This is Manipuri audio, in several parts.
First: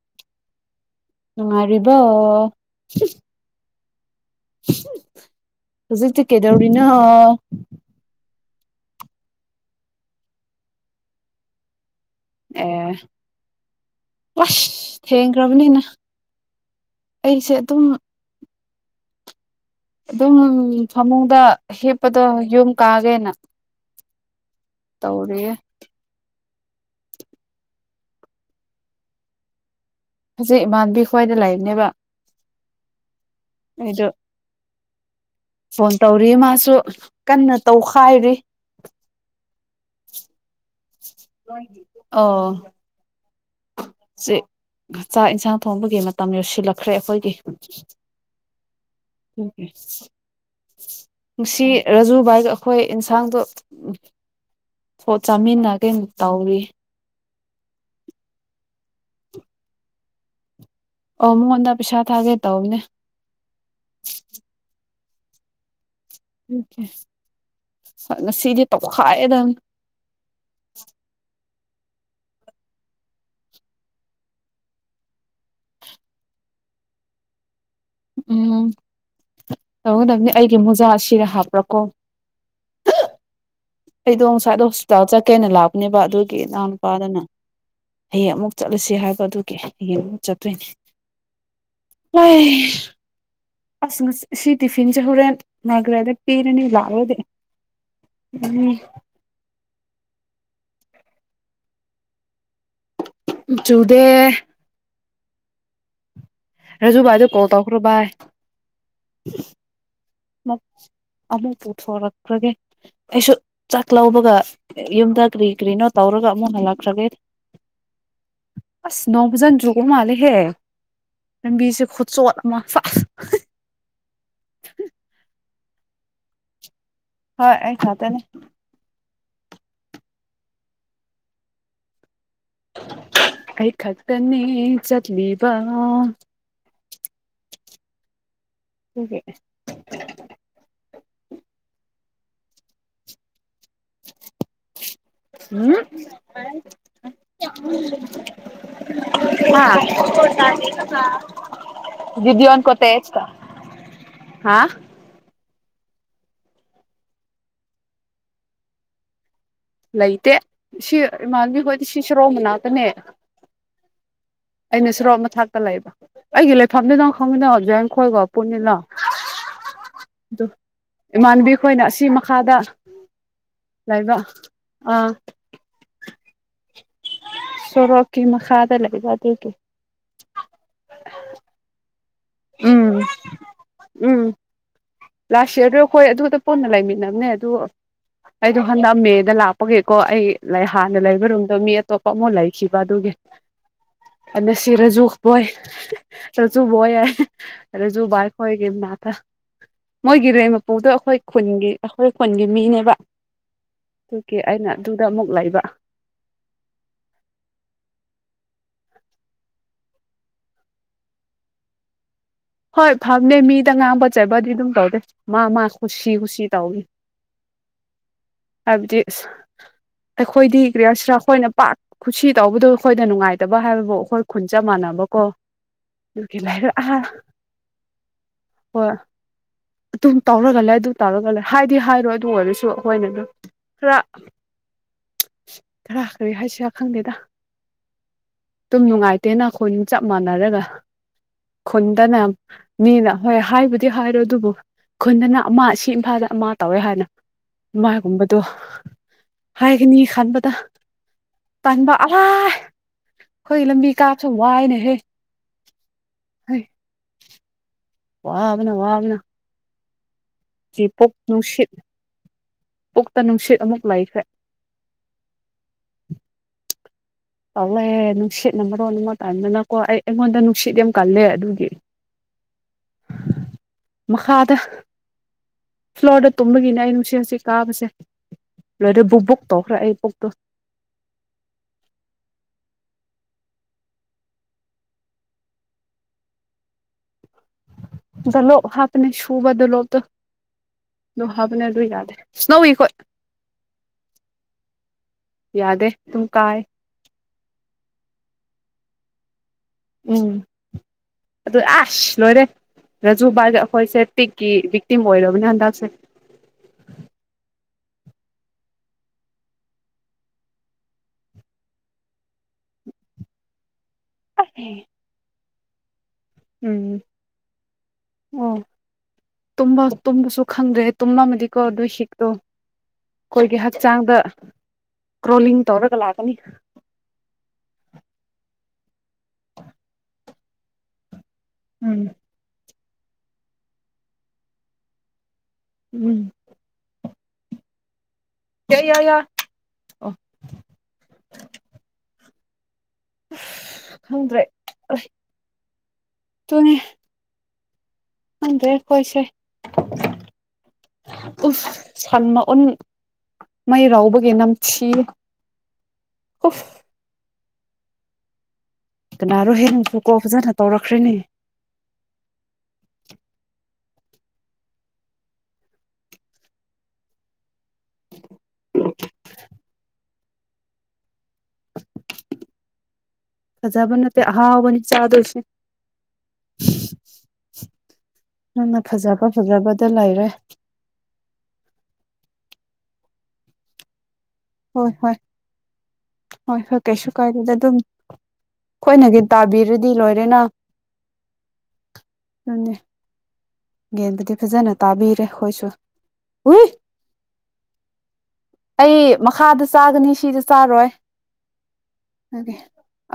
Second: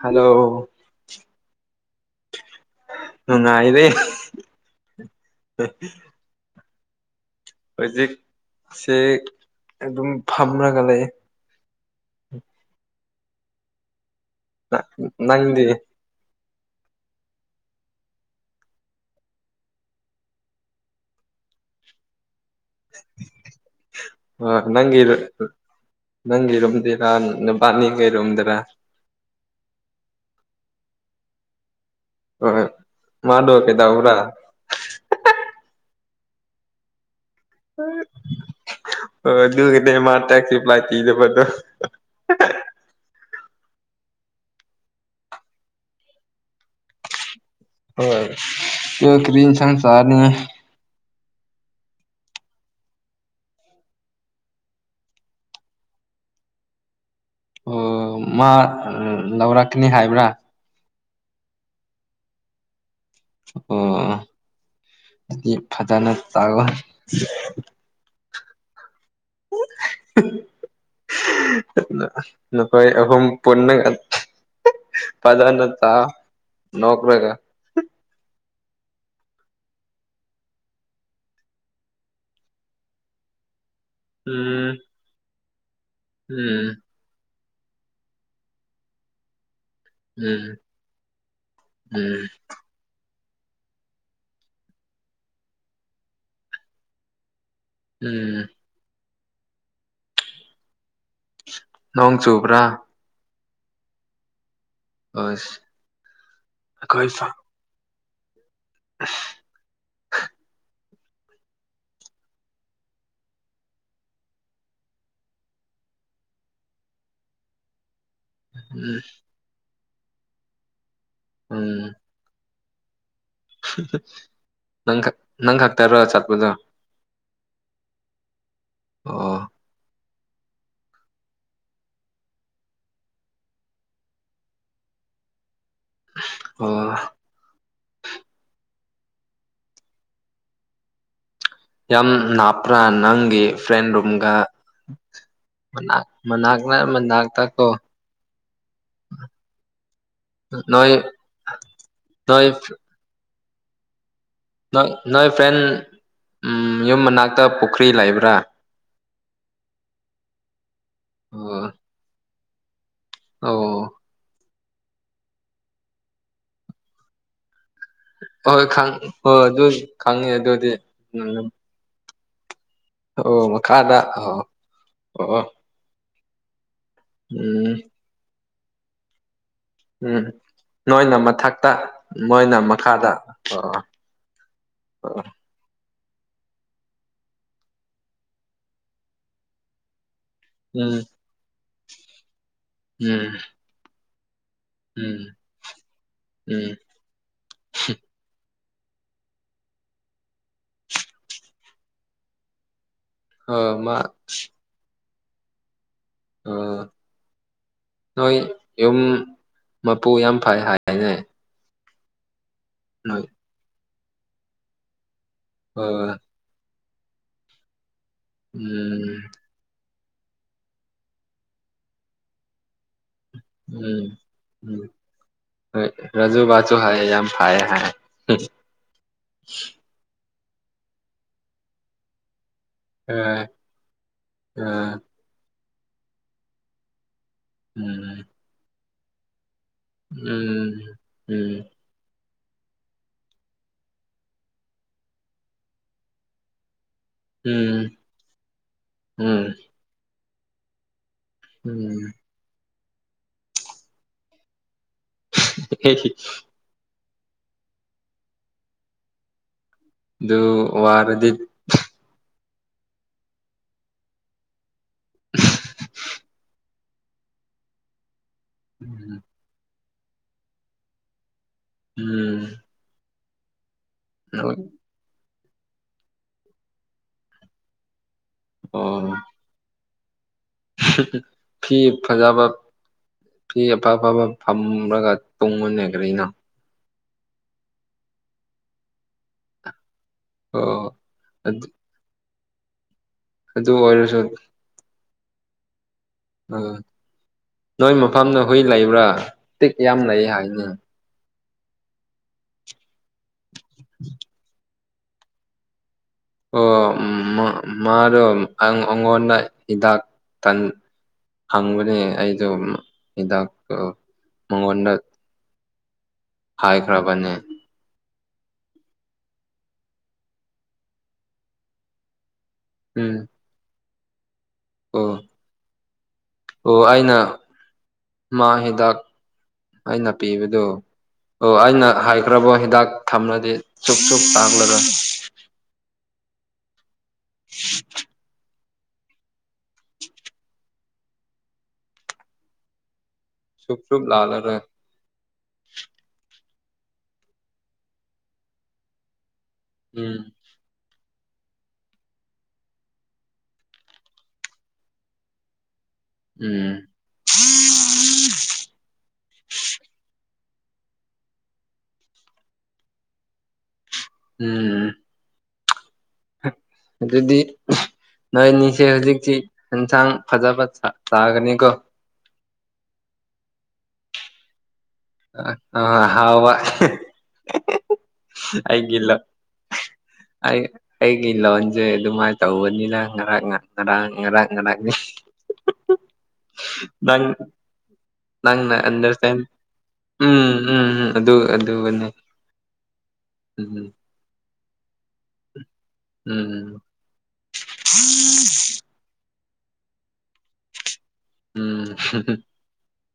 ꯍꯜꯂꯣ ꯅꯨꯡꯉꯔꯤꯕꯣ ꯅꯨꯡꯉꯥꯏꯔꯦ ꯍꯧꯖꯤꯛ ꯗꯦ ꯀꯩꯇꯦꯔꯤꯅꯣ ꯍꯧꯖꯤꯛꯁꯦ ꯑꯗꯨꯝ ꯐꯝꯔꯒ ꯂꯩ ꯑꯥ ꯑꯥꯏꯁ ꯅꯪꯗꯤ ꯊꯦꯪꯈꯔꯕꯅꯤꯅꯥ ꯑꯩꯁꯦ ꯑꯗꯨꯝ ꯑꯗꯨꯝ ꯐꯃꯨꯡꯗ ꯍꯤꯞꯄꯗꯣ ꯌꯨꯝ ꯀꯥꯀꯦ ꯅꯥ ꯑꯥ ꯉꯒꯦ ꯅꯪꯒꯤꯔꯣꯝꯗꯦ ꯅꯨꯄꯥꯅꯤ ꯀꯩꯔꯣꯨꯝꯗꯔꯥ ꯍꯧꯖꯤꯛ ꯏꯃꯥꯟꯕꯤ ꯈ꯭ꯋꯥꯏꯗ ꯂꯩꯕꯅꯤ ꯕꯥ ꯍꯣ꫰ꯍꯣꯌ꫰ꯃꯗꯣ ꯀꯩꯇꯦꯕꯔꯥ ꯐꯣꯟ ꯇꯧꯔꯤ ꯃꯥꯁꯨ ꯀꯟꯅ ꯇꯧꯈꯥꯏꯔꯤ ꯑꯗꯨ ꯃꯥꯔ ꯇꯁꯤꯄ꯭ꯂꯥꯏ ꯑꯦꯗꯥꯄꯥꯗꯣ ꯆ ꯆꯥꯛ ꯌꯦꯟꯁꯥꯡ ꯊꯣꯡꯕꯒꯤ ꯃꯇꯥꯝ ꯌꯧꯁꯤꯜꯂꯛꯈ꯭ꯔꯦ ꯑꯩꯈꯣꯏꯒꯤ ꯍꯣꯏ ꯀ ꯀꯔꯤ ꯑꯦꯟꯁꯪ ꯑꯗꯨ ꯁꯟ ꯆꯥꯔꯅꯤ ꯅꯨꯡꯁꯤ ꯔꯥꯖꯨꯕꯥꯏꯒ ꯑꯩꯈꯣꯏ ꯏꯟꯁꯥꯡꯗꯣ ꯍꯣ ꯆꯥꯃꯤꯟꯅ ꯀꯩ ꯅꯤ ꯇꯧꯔꯤ ꯑꯣ ꯃꯥ ꯂꯧꯔꯛꯀꯅꯤ ꯍꯥꯏꯕꯔꯥ ꯑꯣ ꯃꯣꯍꯣꯟꯗ ꯄꯤꯁꯥ ꯊꯥꯒꯦ ꯇꯅꯦ ꯑꯦ ꯐꯖꯅꯥ ꯁꯥ ꯑꯣꯖ ꯉꯁꯤꯗꯤ ꯇꯧꯈꯥꯏꯑꯦꯗ ꯅꯈꯣ ꯑꯍꯨꯝ ꯄꯨꯟꯅ ꯐꯖꯅ ꯆꯥꯑꯣ ꯅꯧꯀꯔ ꯀ ꯎꯝ ꯇꯧꯒꯗꯕꯅꯤ ꯑꯩꯒꯤ ꯃꯣꯖꯥ ꯁꯤꯔ ꯍꯥꯞꯄ꯭ꯔꯥꯀꯣ ꯍ [inaudible] ꯑꯩꯗꯣ ꯉꯁꯥꯏꯗꯣ ꯎꯝ ꯍꯣꯁꯄꯤꯇꯥꯜ ꯆꯠꯀꯦꯅ ꯂꯥꯛꯄꯅꯦꯕ ꯑꯗꯨꯒꯤ ꯏꯅꯥꯎ ꯎꯝ ꯅꯨꯨꯄꯥꯗꯅ ꯍꯌꯦꯡ ꯑꯃꯨꯛ ꯆꯠꯂꯁꯤ ꯍꯥꯏꯕ ꯑꯗꯨꯒꯤ ꯌꯦꯌꯦꯡꯉ ꯎꯝ ꯆꯠꯇꯣꯏꯅꯦ ꯎꯝ ꯋꯥꯏ ꯑꯁ ꯉ ꯁꯤ ꯇꯤꯐꯤꯟ ꯆꯦ ꯍꯨꯔꯦꯟ ꯅꯥꯒ꯭ꯔꯦꯗ ꯄꯤꯔꯅꯤ ꯂꯥꯛꯑꯣꯗꯤ ꯎꯝ [unintelligible] ꯅꯣꯡ ꯆꯨꯕ꯭ꯔꯥ ꯆꯨꯗꯦ ꯑꯁ ꯔꯖꯨ ꯚꯥꯏꯗ ꯀꯣꯜ ꯇꯧꯈ꯭ꯔꯣ ꯚꯥꯏ ꯑꯁ ꯃꯝ [unintelligible] ꯑꯃꯨꯛ ꯄꯨꯊꯣꯔꯛꯈ꯭ꯔꯒꯦ ꯑꯩꯁꯨ ꯆꯥꯛ ꯂꯧꯕꯒ ꯌꯨꯝꯗ ꯀꯔꯤꯀꯔꯤꯅꯣ ꯇꯧꯔ ꯑꯗꯨꯒ ꯑꯃꯨꯛ ꯍꯜꯂꯛꯈ꯭ꯔꯒꯦ ꯎꯝ ꯑꯁ ꯅꯣꯡꯐꯖꯅ ꯆꯨꯕ ꯃꯥꯂꯦꯍꯦ ꯂꯝꯕꯤꯁꯦ ꯎꯝ ꯈꯨꯆꯣꯠꯑꯃ ꯅꯪ ꯈꯛ ꯅꯪ ꯈꯛꯇꯥꯔꯣ ꯆꯠꯄꯗꯣ ꯍꯣꯏ ꯑꯩ ꯈꯛꯇꯅꯦ ꯑꯥ [inaudible] ꯑꯩ ꯈꯛꯇꯅꯤ ꯆꯠꯂꯤꯕ [inaudible] ꯎꯦ [unintelligible] ꯌꯥꯝ ꯂꯥꯞꯄ꯭ꯔꯥ ꯅꯪꯒꯤ ꯐ꯭ꯔꯦꯟ ꯔꯨꯝꯒ ꯃꯅꯥꯛ [inaudible] ꯃꯅꯥꯛꯅ ꯃꯅꯥꯛꯇ ꯎꯝꯍꯝ ꯀꯣ ꯍꯥ [unintelligible] ꯅꯣꯏ ꯅꯣꯏ ꯚꯤꯗꯤꯌꯣꯟ ꯀꯣꯠꯇꯦꯁ ꯇ ꯅꯣꯏ ꯅꯣꯏ ꯐ꯭ꯔꯦꯟ ꯌꯨꯝ ꯃꯅꯥꯛꯇ ꯄꯨꯛꯈ꯭ꯔꯤ ꯂꯩꯕ꯭ꯔꯥ ꯂꯩꯇꯦ ꯁꯤ ꯏꯃꯥꯟꯕꯤ ꯑꯣ ꯍꯣꯏꯗꯤ ꯁꯤ ꯁꯣꯔꯣꯛ ꯃꯅꯥꯛꯇꯅꯦ ꯑꯣ ꯑꯩꯅ ꯁꯣꯔꯣꯛ ꯃꯥꯊꯛꯇ ꯂꯩꯕ ꯑꯩꯒꯤ ꯂꯩꯐꯝꯗꯤ ꯈꯪꯏꯅ ꯖꯦꯟ ꯑꯩꯈꯣꯏꯒ ꯍꯣꯏ ꯄꯨꯜꯂꯤꯅ ꯈꯪ ꯍꯣꯏ ꯑꯗꯨ ꯈꯪꯉꯦ ꯑꯗꯨ ꯑꯗꯨꯗꯤ ꯎꯝ ꯏꯃꯥꯟꯕꯤ ꯈꯣꯏꯅ ꯑꯁꯤ ꯃꯈꯥꯗ ꯑꯣ ꯃꯈꯥꯗ ꯂꯩꯕ ꯑꯣ ꯑꯥ ꯑꯣ ꯎꯝ ꯁꯣꯔꯣꯛꯀꯤ ꯃꯈꯥꯗ ꯂꯩꯕ ꯑꯗꯨꯒꯤ ꯎꯝ ꯅꯣꯏꯅ ꯃꯊꯛꯇ ꯃꯣꯏꯅ ꯎꯝ ꯃꯈꯥꯗ ꯎꯝ ꯑꯣ ꯂꯥꯁ ꯌꯔꯗꯣ ꯑꯩꯈꯣꯏ ꯑꯗꯨꯗ ꯄꯨꯟꯅ ꯂꯩꯃꯤꯟꯅꯕꯅꯦ ꯑꯗꯨ ꯑꯩꯗꯣ ꯍꯟꯗꯛ ꯃꯦꯗ ꯂꯥꯛꯄꯒꯤꯀꯣ ꯑꯩ ꯂꯩ ꯎꯝ ꯍꯥꯟꯅ ꯂꯩꯕ ꯔꯨꯝꯗꯣ ꯃꯤ ꯑꯇꯣꯞꯄ ꯑꯃꯨꯛ ꯂꯩꯈꯤꯕ ꯑꯗꯨꯒꯤ ꯎꯝ ꯑ ꯁꯤ ꯔꯖꯨ ꯎꯝ ꯣꯣꯏ ꯎꯝ ꯔꯖꯨꯕꯣꯣꯏ ꯌꯥ ꯔꯖꯨ ꯏ ꯈꯣꯏ [unintelligible] ꯃꯣꯏꯒꯤ ꯔꯦꯟꯠ ꯃꯄꯨꯗꯣ ꯑꯩꯈꯣꯏ ꯈꯨꯟꯒꯤ ꯑꯩꯈꯣꯏ ꯈꯨꯟꯒꯤ ꯃꯤꯅꯦꯕ ꯑꯧ ꯃꯥ ꯗ ꯑꯃꯨꯛ ꯂꯩꯕ ꯅꯣꯏ ꯌꯨꯝ ꯃꯄꯨ ꯌꯥꯝ ꯐꯩꯌꯦ ꯍꯥꯏꯌꯦꯅꯦ ꯍꯣꯏ ꯐꯥꯕꯅꯦ ꯃꯤꯗꯥ ꯉꯥꯡꯕ ꯆꯩꯕꯗꯤ ꯑꯗꯨꯝ ꯇꯧꯗꯦ ꯃꯥ ꯃꯥ ꯀꯨꯁꯤ ꯎꯝ ꯀꯨꯁꯤ ꯇꯧꯕꯅꯦ ꯎꯝ ꯑꯩꯈꯣꯏꯗꯤ ꯒ꯭ꯔꯤꯌꯥꯁ꯭ꯔꯥ ꯑꯩꯈꯣꯏꯅ ꯄꯥꯛ ꯀꯨꯁꯤ ꯇꯧꯕꯗꯣ ꯑꯩꯈꯣꯏꯗ ꯅꯨꯡꯉꯥꯏꯇꯦ ꯂꯩꯇꯕ ꯍꯥꯏꯕꯕꯨ ꯎꯝ ꯑꯩꯈꯣꯏ ꯈꯨꯟ ꯆꯞ ꯎꯝ ꯃꯥꯟꯅꯕꯀꯣ ꯑꯗꯨꯒꯤ ꯂꯥꯏꯔꯛ ꯑ ꯑ [unintelligible] ꯇꯧꯔꯒꯂ ꯩ ꯑꯗꯨ ꯇꯧꯔꯒꯂꯩ ꯍꯥꯏꯗꯤ ꯍꯥꯏꯔꯣꯏ ꯑꯗꯨ ꯑꯣꯏꯔꯁꯨ ꯑꯩꯈꯣꯏꯅ ꯑꯗꯨꯝ ꯈꯔ ꯈꯔ ꯀ꯭ꯔꯤ ꯍꯥꯏꯁꯤꯔꯥ ꯈꯪꯗꯦꯗ ꯎꯝ ꯑꯗꯨꯝ ꯅꯨꯡꯉꯥꯏꯇꯦꯅ ꯈꯨꯟ ꯆꯞ ꯃꯥꯟꯅꯔꯒ ꯈꯨꯟꯗꯥꯅ ꯃꯤꯅ ꯍꯣꯏ ꯍꯥꯏꯕꯨꯗꯤ ꯍꯥꯏꯔꯣꯏ ꯑꯗꯨꯕꯨ ꯈꯨꯟꯗꯅ ꯑꯃ ꯁꯤ ꯏꯝꯐꯥꯜꯗꯅ ꯑꯃ ꯇꯧꯋꯦ ꯍꯥꯏꯅ ꯃꯥꯒꯨꯝꯕꯗꯣ ꯍꯥꯏꯒꯅꯤ ꯈꯟꯕꯗ ꯇꯟꯕ ꯑ ꯑꯩꯈꯣꯏ ꯂꯝꯕꯤ ꯀꯥꯕꯁꯦ ꯋꯥꯏꯌꯦꯅꯍꯦ [unintelligible] ꯋꯥꯕꯅ ꯋꯥꯕꯅ ꯑꯗꯨ ꯁꯤ ꯄꯨꯛ ꯋꯥꯔꯗꯤ ꯅꯨꯡꯁꯤꯠ ꯄꯨꯛꯇ ꯅꯨꯡꯁꯤꯠ ꯑꯃꯨꯛꯀ ꯂꯩꯈ꯭ꯔꯦ ꯇꯜꯂꯦ ꯅꯨꯡꯁꯤꯠꯅ ꯃꯔꯣꯟ ꯑꯃ ꯇꯥꯟꯗꯅꯀꯣ ꯑꯩ ꯑꯩꯉꯣꯟꯗ ꯅꯨꯡꯁꯤꯠ ꯌꯥꯝ ꯀꯜꯂꯦ ꯑꯗꯨꯒꯤ ꯎꯝ ꯃꯈꯥꯗ ꯑꯣ ꯐ꯭ꯂꯣꯔꯗ ꯇꯨꯝꯕꯒꯤꯅꯦ ꯑꯩꯅ ꯅꯨꯡꯁꯤꯠ ꯑꯁꯤ ꯀꯥꯕꯁꯦ ꯂꯣꯏꯔꯦ ꯕꯨꯛ-ꯕꯨꯛ ꯇꯧꯈ꯭ꯔꯦ ꯑꯩ ꯄꯨꯛꯇꯣ ꯐꯤ ꯐꯖꯥꯕ ꯐꯤ ꯑꯐ ꯑꯐꯕ ꯐꯝꯔꯥꯒ ꯇꯨꯝꯃꯨꯅꯦ ꯀꯥꯔꯤꯅꯣ ꯗꯣꯂꯣꯞ ꯍꯥꯞꯄꯅꯦ ꯁꯨꯕ ꯗꯣꯂꯣꯞꯇꯣ ꯑꯣ ꯑꯗꯨ ꯍꯥꯞꯄꯅꯦ ꯑꯗꯨ ꯌꯥꯗꯦ ꯁꯅꯣꯋꯤꯈꯣꯏ [unintelligible] ꯑꯗꯨ ꯑꯣꯏꯔꯁꯨ ꯌꯥꯗꯦ ꯑꯗꯨꯝ ꯀꯥꯏ ꯎꯝ ꯅꯣꯏ ꯃꯐꯝꯗ ꯍꯨꯏ ꯂꯩꯕ꯭ꯔꯥ ꯇꯤꯛ ꯌꯥꯝ ꯂꯩꯩꯌꯦ ꯎꯝ ꯍꯥꯏꯕꯅꯦ ꯑꯗꯨ ꯑꯁ ꯂꯣꯏꯔꯦ ꯔꯥꯖꯨꯕꯥꯒ ꯑꯩꯈꯣꯏꯁꯦ ꯇꯤꯛꯀꯤ ꯚꯤꯛꯇꯤꯝ ꯑꯣꯏꯔꯕꯅꯦ ꯍꯟꯗꯛꯁꯦ ꯑꯣ ꯃꯥꯔꯣ ꯑꯩꯉꯣꯟꯗ ꯍꯤꯗꯥꯛ ꯇꯟ ꯍꯪ ꯃꯅꯦ ꯑꯩꯗꯨ ꯏꯀ ꯃꯉꯣꯟ ꯎꯝ ꯍꯥꯏ ꯒ꯭ꯔꯥꯕꯅꯦ ꯑꯣ ꯇꯕ ꯇꯨꯝꯕꯁꯨ ꯈꯪꯗ꯭ꯔꯦ ꯇꯨꯝꯂꯝꯝꯃꯗꯤꯀꯣ ꯑꯗꯨꯏ ꯍꯛꯇꯣ ꯎꯝ ꯍꯛ ꯆꯥꯡꯗ ꯑꯣ ꯑꯣ ꯑꯩꯅ ꯃꯥ ꯍꯤꯗꯥꯛ ꯑꯩꯅ ꯄꯤꯕꯗꯨ ꯑꯣ ꯑꯩꯅ ꯎꯝ ꯍꯥꯏꯈ꯭ꯔꯕꯣ ꯍꯤꯗꯥꯛ ꯊꯝꯂꯗꯤ ꯁꯛ ꯁꯛ ꯇꯥꯡꯂꯒ ꯍꯟ [inaudible] ꯌꯥꯏ ꯌꯥ ꯌꯥꯏ ꯁꯨꯕ ꯁꯨꯕ ꯈꯪꯗ꯭ꯔꯦ ꯂꯥꯂꯔꯦ ꯇ [unintelligible] ꯑꯗꯦꯏꯁꯦ ꯎꯝ ꯎ ꯁꯜꯃ ꯑꯣ [unintelligible] ꯃꯩꯔꯎꯕꯒꯤ ꯅꯝꯊ ꯎꯝ [unintelligible] ꯀꯅꯥꯔꯣ ꯍꯦꯟꯅꯨꯁꯨ ꯀꯣ ꯐꯖꯅ ꯇꯧꯔꯛꯈ꯭ꯔꯦꯅꯦ ꯎꯝ ꯑꯗꯨꯗꯤ ꯅꯣꯏ ꯑꯅꯤꯁꯦ ꯍꯧꯖꯤꯛꯁꯤ ꯌꯦꯟꯁꯥꯡ ꯐꯖ ꯐ ꯆꯥꯒꯅꯤ ꯀꯣ ꯈꯖꯕꯟꯅꯠꯇꯦ ꯑꯍꯥꯎꯕꯅꯤ ꯆꯥꯗꯣꯏꯁꯦ ꯑ ꯍꯥꯎꯕ ꯅꯪꯅ ꯑꯩꯒꯤ ꯂ ꯐꯖꯕ ꯐꯖꯕꯗ ꯂꯩꯔꯦ ꯑꯩ ꯑꯩꯒꯤ ꯂꯣꯟꯁꯩ ꯑꯗꯨꯃꯥꯏꯅ ꯇꯧꯕꯅꯤꯅ ꯉꯔꯥꯡ ꯉ ꯉꯔꯥꯡ ꯍꯣꯏ ꯅꯤ ꯍꯣꯏ ꯍꯣꯏ ꯍꯣꯏ ꯀꯩꯁꯨ [unintelligible] ꯀꯥꯏꯗꯦꯗ ꯑꯗꯨꯝ ꯅꯪ ꯑꯩꯈꯣꯏꯅꯒꯤ [unintelligible] ꯇꯥꯕꯤꯔꯗꯤ ꯂꯣꯏꯔꯦꯅ ꯎꯝ ꯎꯝ ꯑꯗꯨ ꯑꯗꯨ ꯌꯦꯟꯗꯗꯤ ꯈꯖꯅ ꯇꯥꯕꯤꯔ [unintelligible] ꯁꯨ ꯍꯏ ꯎꯝ ꯑꯩ ꯃꯈꯥꯗ ꯆꯥꯒꯅꯤ ꯁꯤꯗ ꯆꯥꯔꯣꯏ ꯎꯝ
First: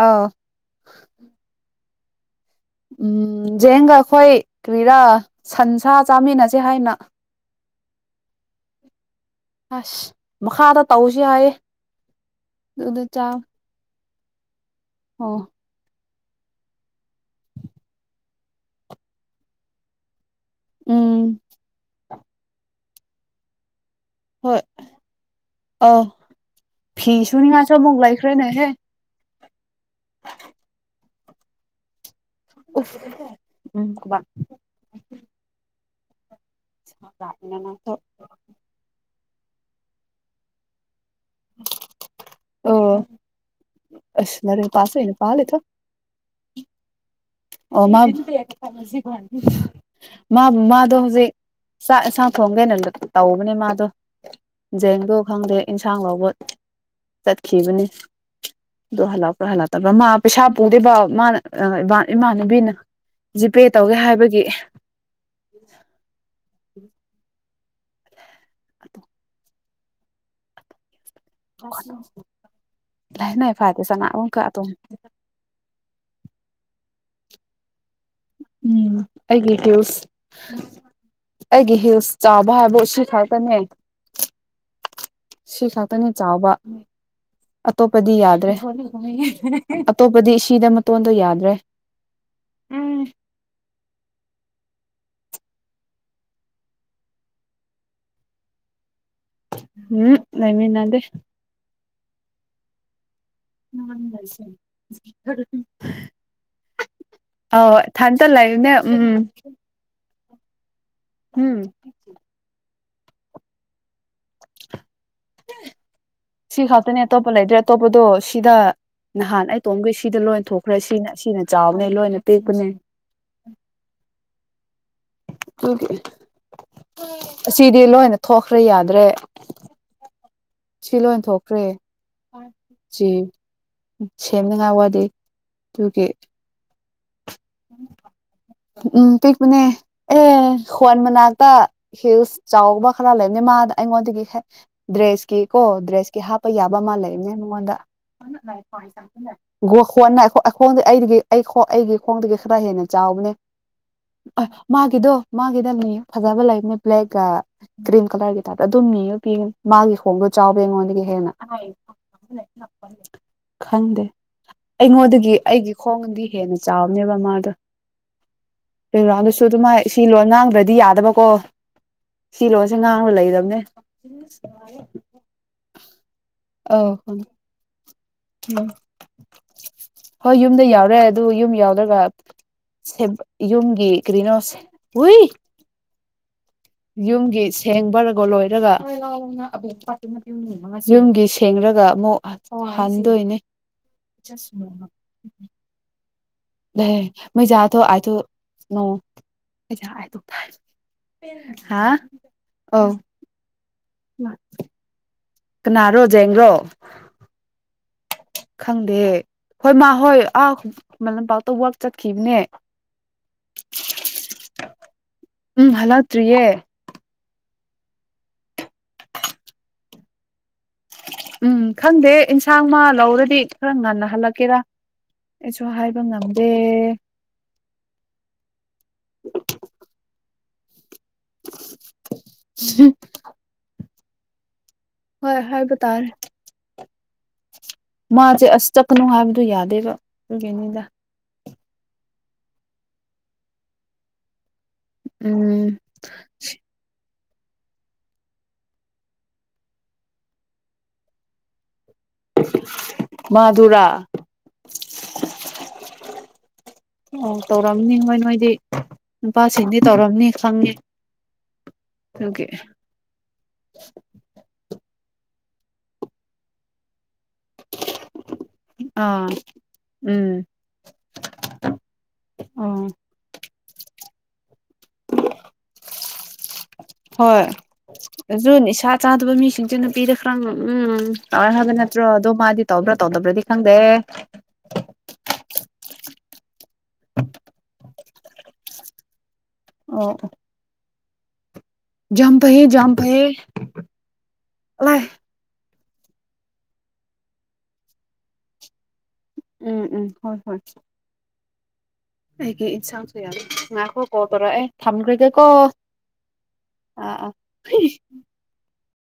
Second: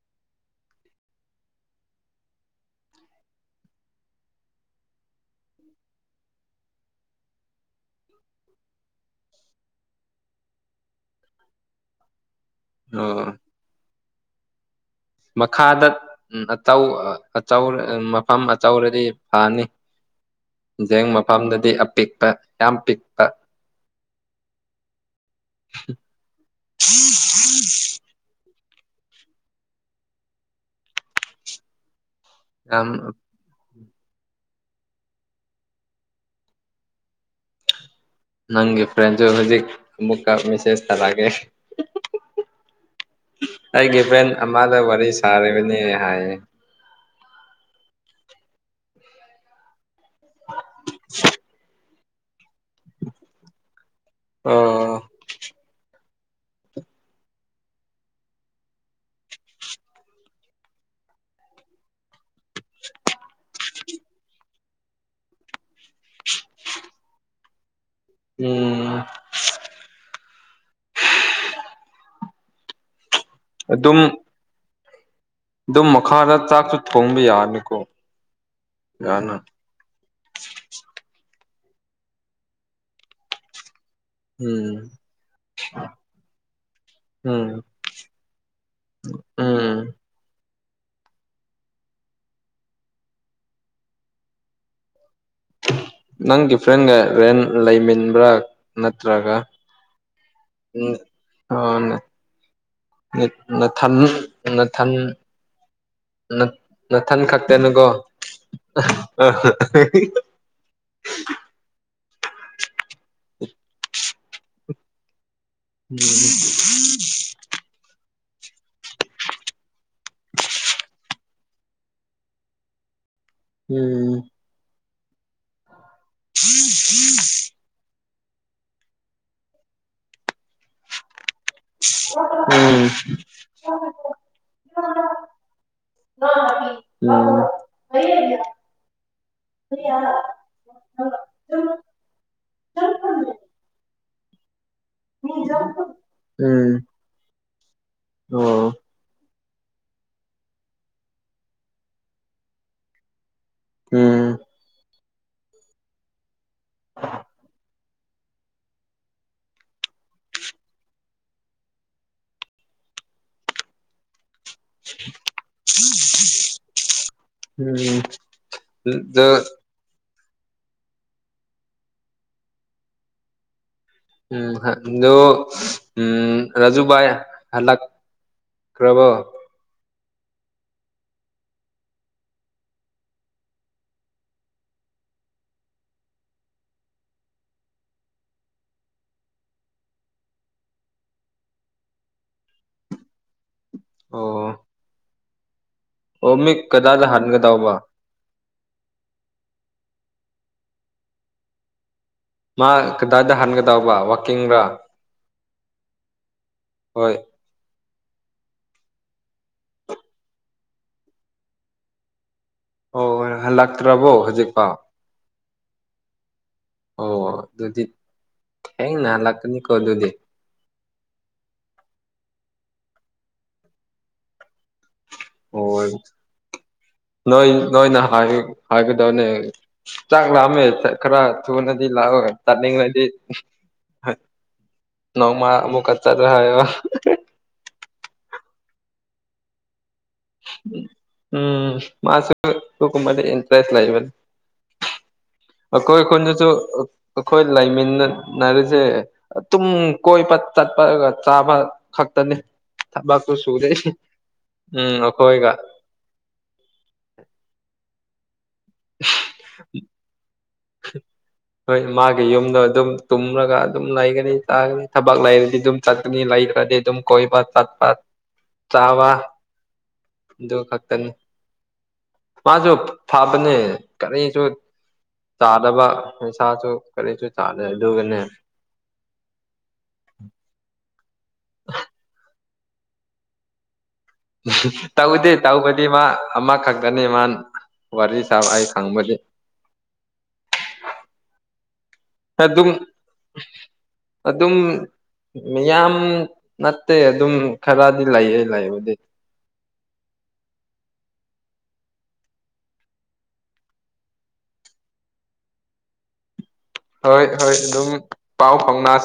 ꯑꯥꯎ ꯎꯝ ꯖꯦꯡꯒ ꯑꯩꯈꯣꯏ ꯀꯔꯤꯔꯥ ꯁꯟꯁꯥ ꯆꯥꯃꯤꯟꯅꯁꯦ ꯍꯥꯏꯅ ꯑꯁ ꯃꯈꯥꯗ ꯇꯧꯁꯤ ꯍꯥꯏꯌꯦ ꯑꯗꯨꯗ ꯑꯣ ꯆꯥ ꯑꯣ ꯃꯈꯥꯗ ꯎ ꯑꯆꯧ ꯑꯆ ꯃꯐꯝ ꯑꯆꯧꯔꯗꯤ ꯐꯅꯤ ꯖꯦꯡ ꯎꯝ ꯃꯐꯝꯗꯗꯤ ꯑꯄꯤꯛꯄ ꯌꯥꯝ ꯄꯤꯛꯄ ꯍꯣꯏ ꯑꯥꯎ ꯐꯤ ꯁꯨꯅꯤꯡꯉꯥꯁꯨ ꯑꯃꯨꯛ ꯂꯩꯈ꯭ꯔꯦꯅꯦꯍꯦ ꯑ [unintelligible] ꯌꯥꯝ ꯎꯝ [unintelligible] [unintelligible] ꯅꯪꯒꯤ ꯐ꯭ꯔꯦꯟꯁ ꯍꯧꯖꯤꯛ ꯃꯨꯛ ꯃꯦꯁꯦꯁ ꯇꯔꯒꯦ ꯑꯩ ꯒꯤꯕꯦꯟ ꯑꯁ ꯑꯔ ꯂꯥꯏꯔꯤꯛ ꯋꯥꯔꯤ ꯄꯥꯁꯦ ꯋꯥꯔꯤ ꯑꯣꯏꯅ ꯄꯥ ꯂꯩꯊꯣ ꯁꯔꯅꯤ ꯍꯥꯏ ꯑꯣ ꯃꯥꯗ ꯍꯧꯖꯤꯛ [unintelligible] ꯆꯥꯛ ꯌꯦꯟꯁꯥꯡ ꯊꯣꯡꯒꯦꯅ ꯇꯧꯕꯅꯦ ꯃꯥꯗꯣ ꯑꯣ ꯖꯦꯡꯗꯣ ꯈꯪꯗꯦ ꯏꯟꯁꯥꯡ ꯂꯥꯎꯧꯕ ꯆꯠꯈꯤꯕꯅꯤ ꯗꯣ ꯍꯥꯂꯄ ꯍꯂ ꯇ ꯃ ꯄꯦꯁꯥꯄꯨꯗ ꯃꯥꯅ ꯏꯃꯥꯟꯅꯕꯤꯅ ꯖꯤꯄꯦ ꯇꯧꯒꯦ ꯍꯥꯏꯕꯒꯤ [inaudible] ꯎꯝ ꯑꯗꯨꯝ [unintelligible] ꯑꯗꯨꯝ ꯃꯈꯥꯗ ꯆꯥꯛꯁꯨ ꯊꯣꯡꯕ ꯌꯥꯕꯅꯤꯀꯣ ꯎꯝ ꯑꯩꯒꯤ [unintelligible] ꯑꯩꯒꯤ ꯍꯤꯜꯁ ꯆꯥꯕ ꯍꯥꯏꯕ ꯁꯤ ꯈꯛꯇꯅꯦ ꯎꯝ ꯁꯤ ꯈꯛꯇꯅꯤ ꯆꯥꯎꯕ ꯎꯝ ꯑꯇꯣꯞꯄꯗꯤ ꯌꯥꯗ꯭ꯔꯦ ꯎꯝ ꯑꯇꯣꯞꯄꯗꯤ ꯁꯤꯗ ꯃꯇꯣꯟꯗꯣ ꯌꯥꯗ꯭ꯔꯦ ꯎꯝ ꯅꯪꯒꯤ ꯐ꯭ꯔꯦꯟꯒ ꯔꯦꯟ ꯂꯩꯃꯤꯕ꯭ꯔꯥ ꯅꯠꯇ꯭ꯔꯒ ꯎꯝ ꯎꯝ ꯂꯩꯃꯤꯟꯅꯗꯦ ꯍꯅꯦ [unintelligible] ꯅꯊꯟ ꯅꯊꯟ ꯅꯊꯟ ꯑꯧ ꯈꯛꯇꯅꯤꯀꯣ ꯏꯊꯟꯇ ꯂꯩꯕꯅꯦ ꯎꯝ ꯎꯝ [inaudible] ꯁꯤ ꯈꯛꯇꯅꯦ ꯑꯇꯣꯞꯄ ꯂꯩꯇ꯭ꯔꯦ ꯑꯇꯣꯞꯄꯗꯣ ꯁꯤꯗ ꯅꯍꯥꯟ ꯑꯩꯇꯣꯝꯈꯩ ꯁꯤꯗ ꯂꯣꯏꯅ ꯊꯣꯛꯈ꯭ꯔꯦ ꯁꯤꯅ ꯁꯤꯅ ꯆꯥꯎꯕꯅꯦ ꯂꯣꯏꯅ ꯇꯦꯛꯄꯅꯦ ꯎꯝ [unintelligible] ꯑꯁꯤꯗꯤ ꯅꯣꯏꯅꯥ ꯊꯣꯛꯈ꯭ꯔꯦ ꯌꯥꯗ꯭ꯔꯦ ꯁꯤ ꯂꯣꯏꯊꯣꯛꯈ꯭ꯔꯦ ꯎꯝ ꯁꯤ ꯎꯝ ꯁꯦꯝꯅꯤꯉꯥꯏ ꯋꯥꯗꯦ ꯇꯒꯤ [unintelligible] ꯎꯝ [unintelligible] ꯎꯝ ꯄꯤꯛꯄꯅꯦ ꯑꯦ ꯍ꯭ꯋꯥꯟ ꯃꯅꯥꯛꯇ ꯍꯤꯜꯁ ꯆꯥꯎꯕ ꯈꯔ ꯂꯩꯅꯦ ꯃꯥꯗ ꯑꯩꯉꯣꯟꯗꯒꯤ ꯗ꯭ꯔꯦꯁꯀꯤ ꯀꯣ ꯗ꯭ꯔꯦꯁꯀꯤ ꯍꯥꯞꯄ ꯌꯥꯕ ꯎꯝ ꯑꯃ ꯂꯩꯕꯅꯦ ꯃꯉꯣꯟꯗ ꯑꯣ ꯑꯩꯈꯗ ꯑꯩ ꯑꯩꯒꯤ [unintelligible] ꯈꯣꯡꯗꯒꯤ ꯈꯔ ꯍꯦꯟꯅ ꯆꯥꯎꯕꯅꯦ ꯎꯝ ꯃꯥꯒꯤꯗꯣ ꯃꯥꯒꯤꯗ ꯃꯤ ꯐꯖꯕ ꯂꯩ [unintelligible] ꯒ꯭ꯔꯤꯟ ꯀꯂꯔꯒꯤ ꯇꯥꯏꯞꯇ ꯑꯗꯨꯝ ꯌꯦꯉꯥ ꯄꯤꯌꯣ ꯃꯥꯒꯤ ꯈꯣꯡꯗꯣ ꯆꯥꯎꯕ ꯑꯩꯉꯣꯟꯗꯒꯤ ꯍꯦꯟꯅ ꯈꯪꯗꯦ ꯑꯩꯉꯣꯟꯗꯒꯤ ꯑꯩꯒꯤ ꯈꯣꯡꯗꯤ ꯍꯦꯟꯅ ꯆꯥꯎꯕꯅꯦꯕ ꯃꯥꯗꯣ ꯎꯝ ꯑꯗꯨ ꯗꯁꯨ ꯑꯗꯨꯃꯥꯏ ꯁꯤ ꯂꯣꯟ ꯉꯥꯡꯗ꯭ꯔꯗꯤ ꯌꯥꯗꯕꯀꯣ ꯁꯤ ꯂꯣꯟꯁꯦ ꯉꯥꯡꯅ ꯂꯩꯔꯕꯅꯦ ꯎꯝ ꯎꯝ ꯑꯧ ꯔꯖꯨꯕꯥꯏ ꯍꯂ [unintelligible] ꯀ꯭ꯔꯃ [unintelligible] ꯍꯣꯏ ꯌꯨꯝꯗ ꯌꯧꯔꯦ ꯑꯗꯨ ꯌꯨꯝ ꯌꯧꯔꯒ ꯌꯨꯝꯒꯤ ꯀꯔꯤꯅꯣꯁꯦ [unintelligible] ꯌꯨꯝꯒꯤ ꯁꯦꯡꯕꯒ ꯂꯣꯏꯔꯒ ꯌꯨꯝꯒꯤ ꯁꯦꯡ ꯈꯔꯒ ꯑꯃꯨꯛ ꯍꯟꯗꯣꯏꯅꯦ ꯑꯣ ꯑꯣ ꯃꯤ ꯂꯩ ꯀꯗꯥꯏꯗ ꯃ ꯌꯥ ꯍꯟꯒꯗꯧꯕ ꯊ ꯑꯊꯅꯣ [unintelligible] ꯍꯥ [unintelligible] ꯃꯥ ꯑꯧ ꯀꯗꯥꯗ ꯍꯟꯒꯗꯕ ꯋꯥꯛꯀꯤꯡꯜ ꯀꯅꯥꯔꯣ ꯖꯦꯡ꯭ꯔꯣ ꯈꯪꯗꯦ ꯍꯣꯏ ꯃꯥ ꯍꯣꯏ ꯑꯥ ꯂꯝꯄꯥꯛꯇ ꯋꯥꯛ ꯆꯠꯈꯤꯕꯅꯦ ꯑꯣ ꯍꯜꯂꯛꯇ꯭ꯔꯕꯣ ꯍꯧꯖꯤꯛꯐꯥꯎ ꯎꯝ ꯍꯜꯂꯛꯇ꯭ꯔꯤꯌꯦ ꯑꯣ ꯑꯗꯨꯗꯤ ꯊꯦꯡꯅꯥ ꯍꯜꯂꯛꯀꯅꯤꯀꯣ ꯑꯗꯨꯗꯤ ꯎꯝ ꯈꯪꯗꯦ ꯑꯦꯟꯁꯥꯡ ꯃꯥ ꯂꯧꯔꯗꯤ ꯈꯔ ꯉꯟꯅ ꯍꯜꯂꯛꯀꯦꯔꯥ ꯑꯩꯁꯨ ꯍꯣꯏ ꯍꯥꯏꯕ ꯉꯝꯗꯦ ꯅꯣꯏ ꯅꯣꯏꯅ ꯍꯥꯏ ꯍꯥꯏꯒꯗꯕꯅꯦ ꯆꯥꯛ ꯂꯥꯝꯃꯦ ꯈꯔ ꯊꯨꯅꯗꯤ ꯂꯥꯛꯑꯣ ꯆꯥꯅꯤꯡꯂꯗꯤ ꯍꯣꯏ ꯅꯣꯡꯃ ꯍꯥꯏꯕ ꯑꯃꯨꯛꯀ ꯇꯥꯔꯦ ꯆꯇꯂꯣ ꯃꯥꯁꯦ ꯑꯁ ꯆꯠꯀꯥꯅꯨ ꯍꯥꯏꯕꯗꯨꯣ ꯌꯥꯗꯦꯕ ꯑꯗꯨꯒꯤꯅꯤꯗ ꯎꯝ ꯃꯥ ꯀꯨꯀ ꯏꯟꯇꯔꯦꯁ ꯂꯩꯕ ꯎꯝ [unintelligible] ꯑꯈꯣꯏ ꯀꯣꯟꯗꯁꯨ ꯑꯩꯈꯣꯏ ꯂꯩꯃꯤꯟꯅꯟꯅꯔꯤꯁꯦ ꯇꯨꯝ ꯀꯣꯏꯕ ꯆꯠꯄꯒ ꯆꯥꯕ ꯈꯛꯛꯇꯅꯦ ꯊꯕꯥꯥꯛꯁꯨ ꯃꯥꯗꯨꯔꯥ ꯁꯨꯗꯦꯁ ꯎꯝ ꯑꯣꯈꯣꯏꯒ ꯅꯤꯡ ꯍꯣꯏ ꯅꯣꯏꯗꯤ ꯅꯨꯄꯥꯁꯤꯡꯗꯤ ꯇꯧꯔꯝꯅꯤ ꯈꯪꯉꯦ ꯍꯣꯏ ꯃꯥꯒꯤ ꯑꯗꯨꯒꯤ ꯌꯨꯝꯗꯣ ꯑꯗꯨꯝ ꯇꯨꯝꯂꯒ ꯑꯗꯨꯝ ꯂꯩꯒꯅꯤ ꯇꯥꯒꯅꯤ ꯊꯕꯛ ꯂꯩꯔꯗꯤ ꯑꯗꯨꯝ ꯆꯠꯀꯅꯤ ꯂꯩꯈ꯭ꯔꯗꯤ ꯑꯗꯨꯝ ꯀꯣꯏꯕ ꯆꯠꯄ ꯆꯥꯕ ꯑꯥ ꯎꯝ ꯑꯗꯨꯗꯨ ꯈꯛꯇꯅꯤ ꯃꯥꯁꯨ ꯑꯣ ꯐꯕꯅꯦ ꯀꯔꯤꯁꯨ ꯆꯥꯗꯕ ꯄꯩꯁꯥꯁꯨ ꯍꯣꯏ ꯑꯗꯨ ꯅꯤꯁꯥ ꯆꯥꯗꯕ ꯃꯤꯁꯤꯡꯗꯨꯅ ꯄꯤꯔ ꯈ꯭ꯔꯥ ꯎꯝ ꯇꯔ ꯍꯥꯏꯕ ꯅꯠꯇ꯭ꯔꯣ ꯑꯗꯣ ꯃꯥꯗꯤ ꯇꯧꯕ꯭ꯔꯥ ꯇꯧꯗꯕ꯭ꯔꯗꯤ ꯈꯪꯗꯦ ꯇꯧꯗꯦ ꯇꯧꯕꯗꯤ ꯏ ꯃꯥ ꯑꯃ ꯈꯛꯇꯅꯤ ꯃꯥꯥꯟ ꯋꯥꯔꯤꯔꯗꯤꯁ ꯑ ꯈꯥꯡꯪꯕꯦ ꯑꯣ ꯌꯥꯝ ꯐꯩꯌꯦ ꯑꯗꯨꯝ ꯌꯥꯝ ꯐꯩꯌꯦ ꯑꯗꯨꯝ ꯑꯂꯥꯏ ꯃꯤꯌꯥꯝ ꯑꯗꯨꯝ ꯅꯠꯇꯦ ꯑꯗꯨꯝ ꯈꯔꯗꯤ ꯂꯩꯌꯦ ꯂꯩꯕꯗꯤ ꯎꯝ ꯎꯝ ꯍꯣꯏ ꯍꯣꯏ ꯑꯩꯒꯤ ꯏꯟꯁꯥꯡꯁꯨ ꯌꯥꯅꯤꯦ ꯉꯥꯏꯈꯣ ꯀꯣ ꯇꯧꯔꯛ ꯑꯦ ꯊꯝꯈ꯭ꯔꯒꯦ ꯀꯣ ꯍꯣꯏ ꯍꯣꯏ ꯑꯗꯨꯝ ꯄꯥꯎ ꯐꯥꯎꯅꯁꯤ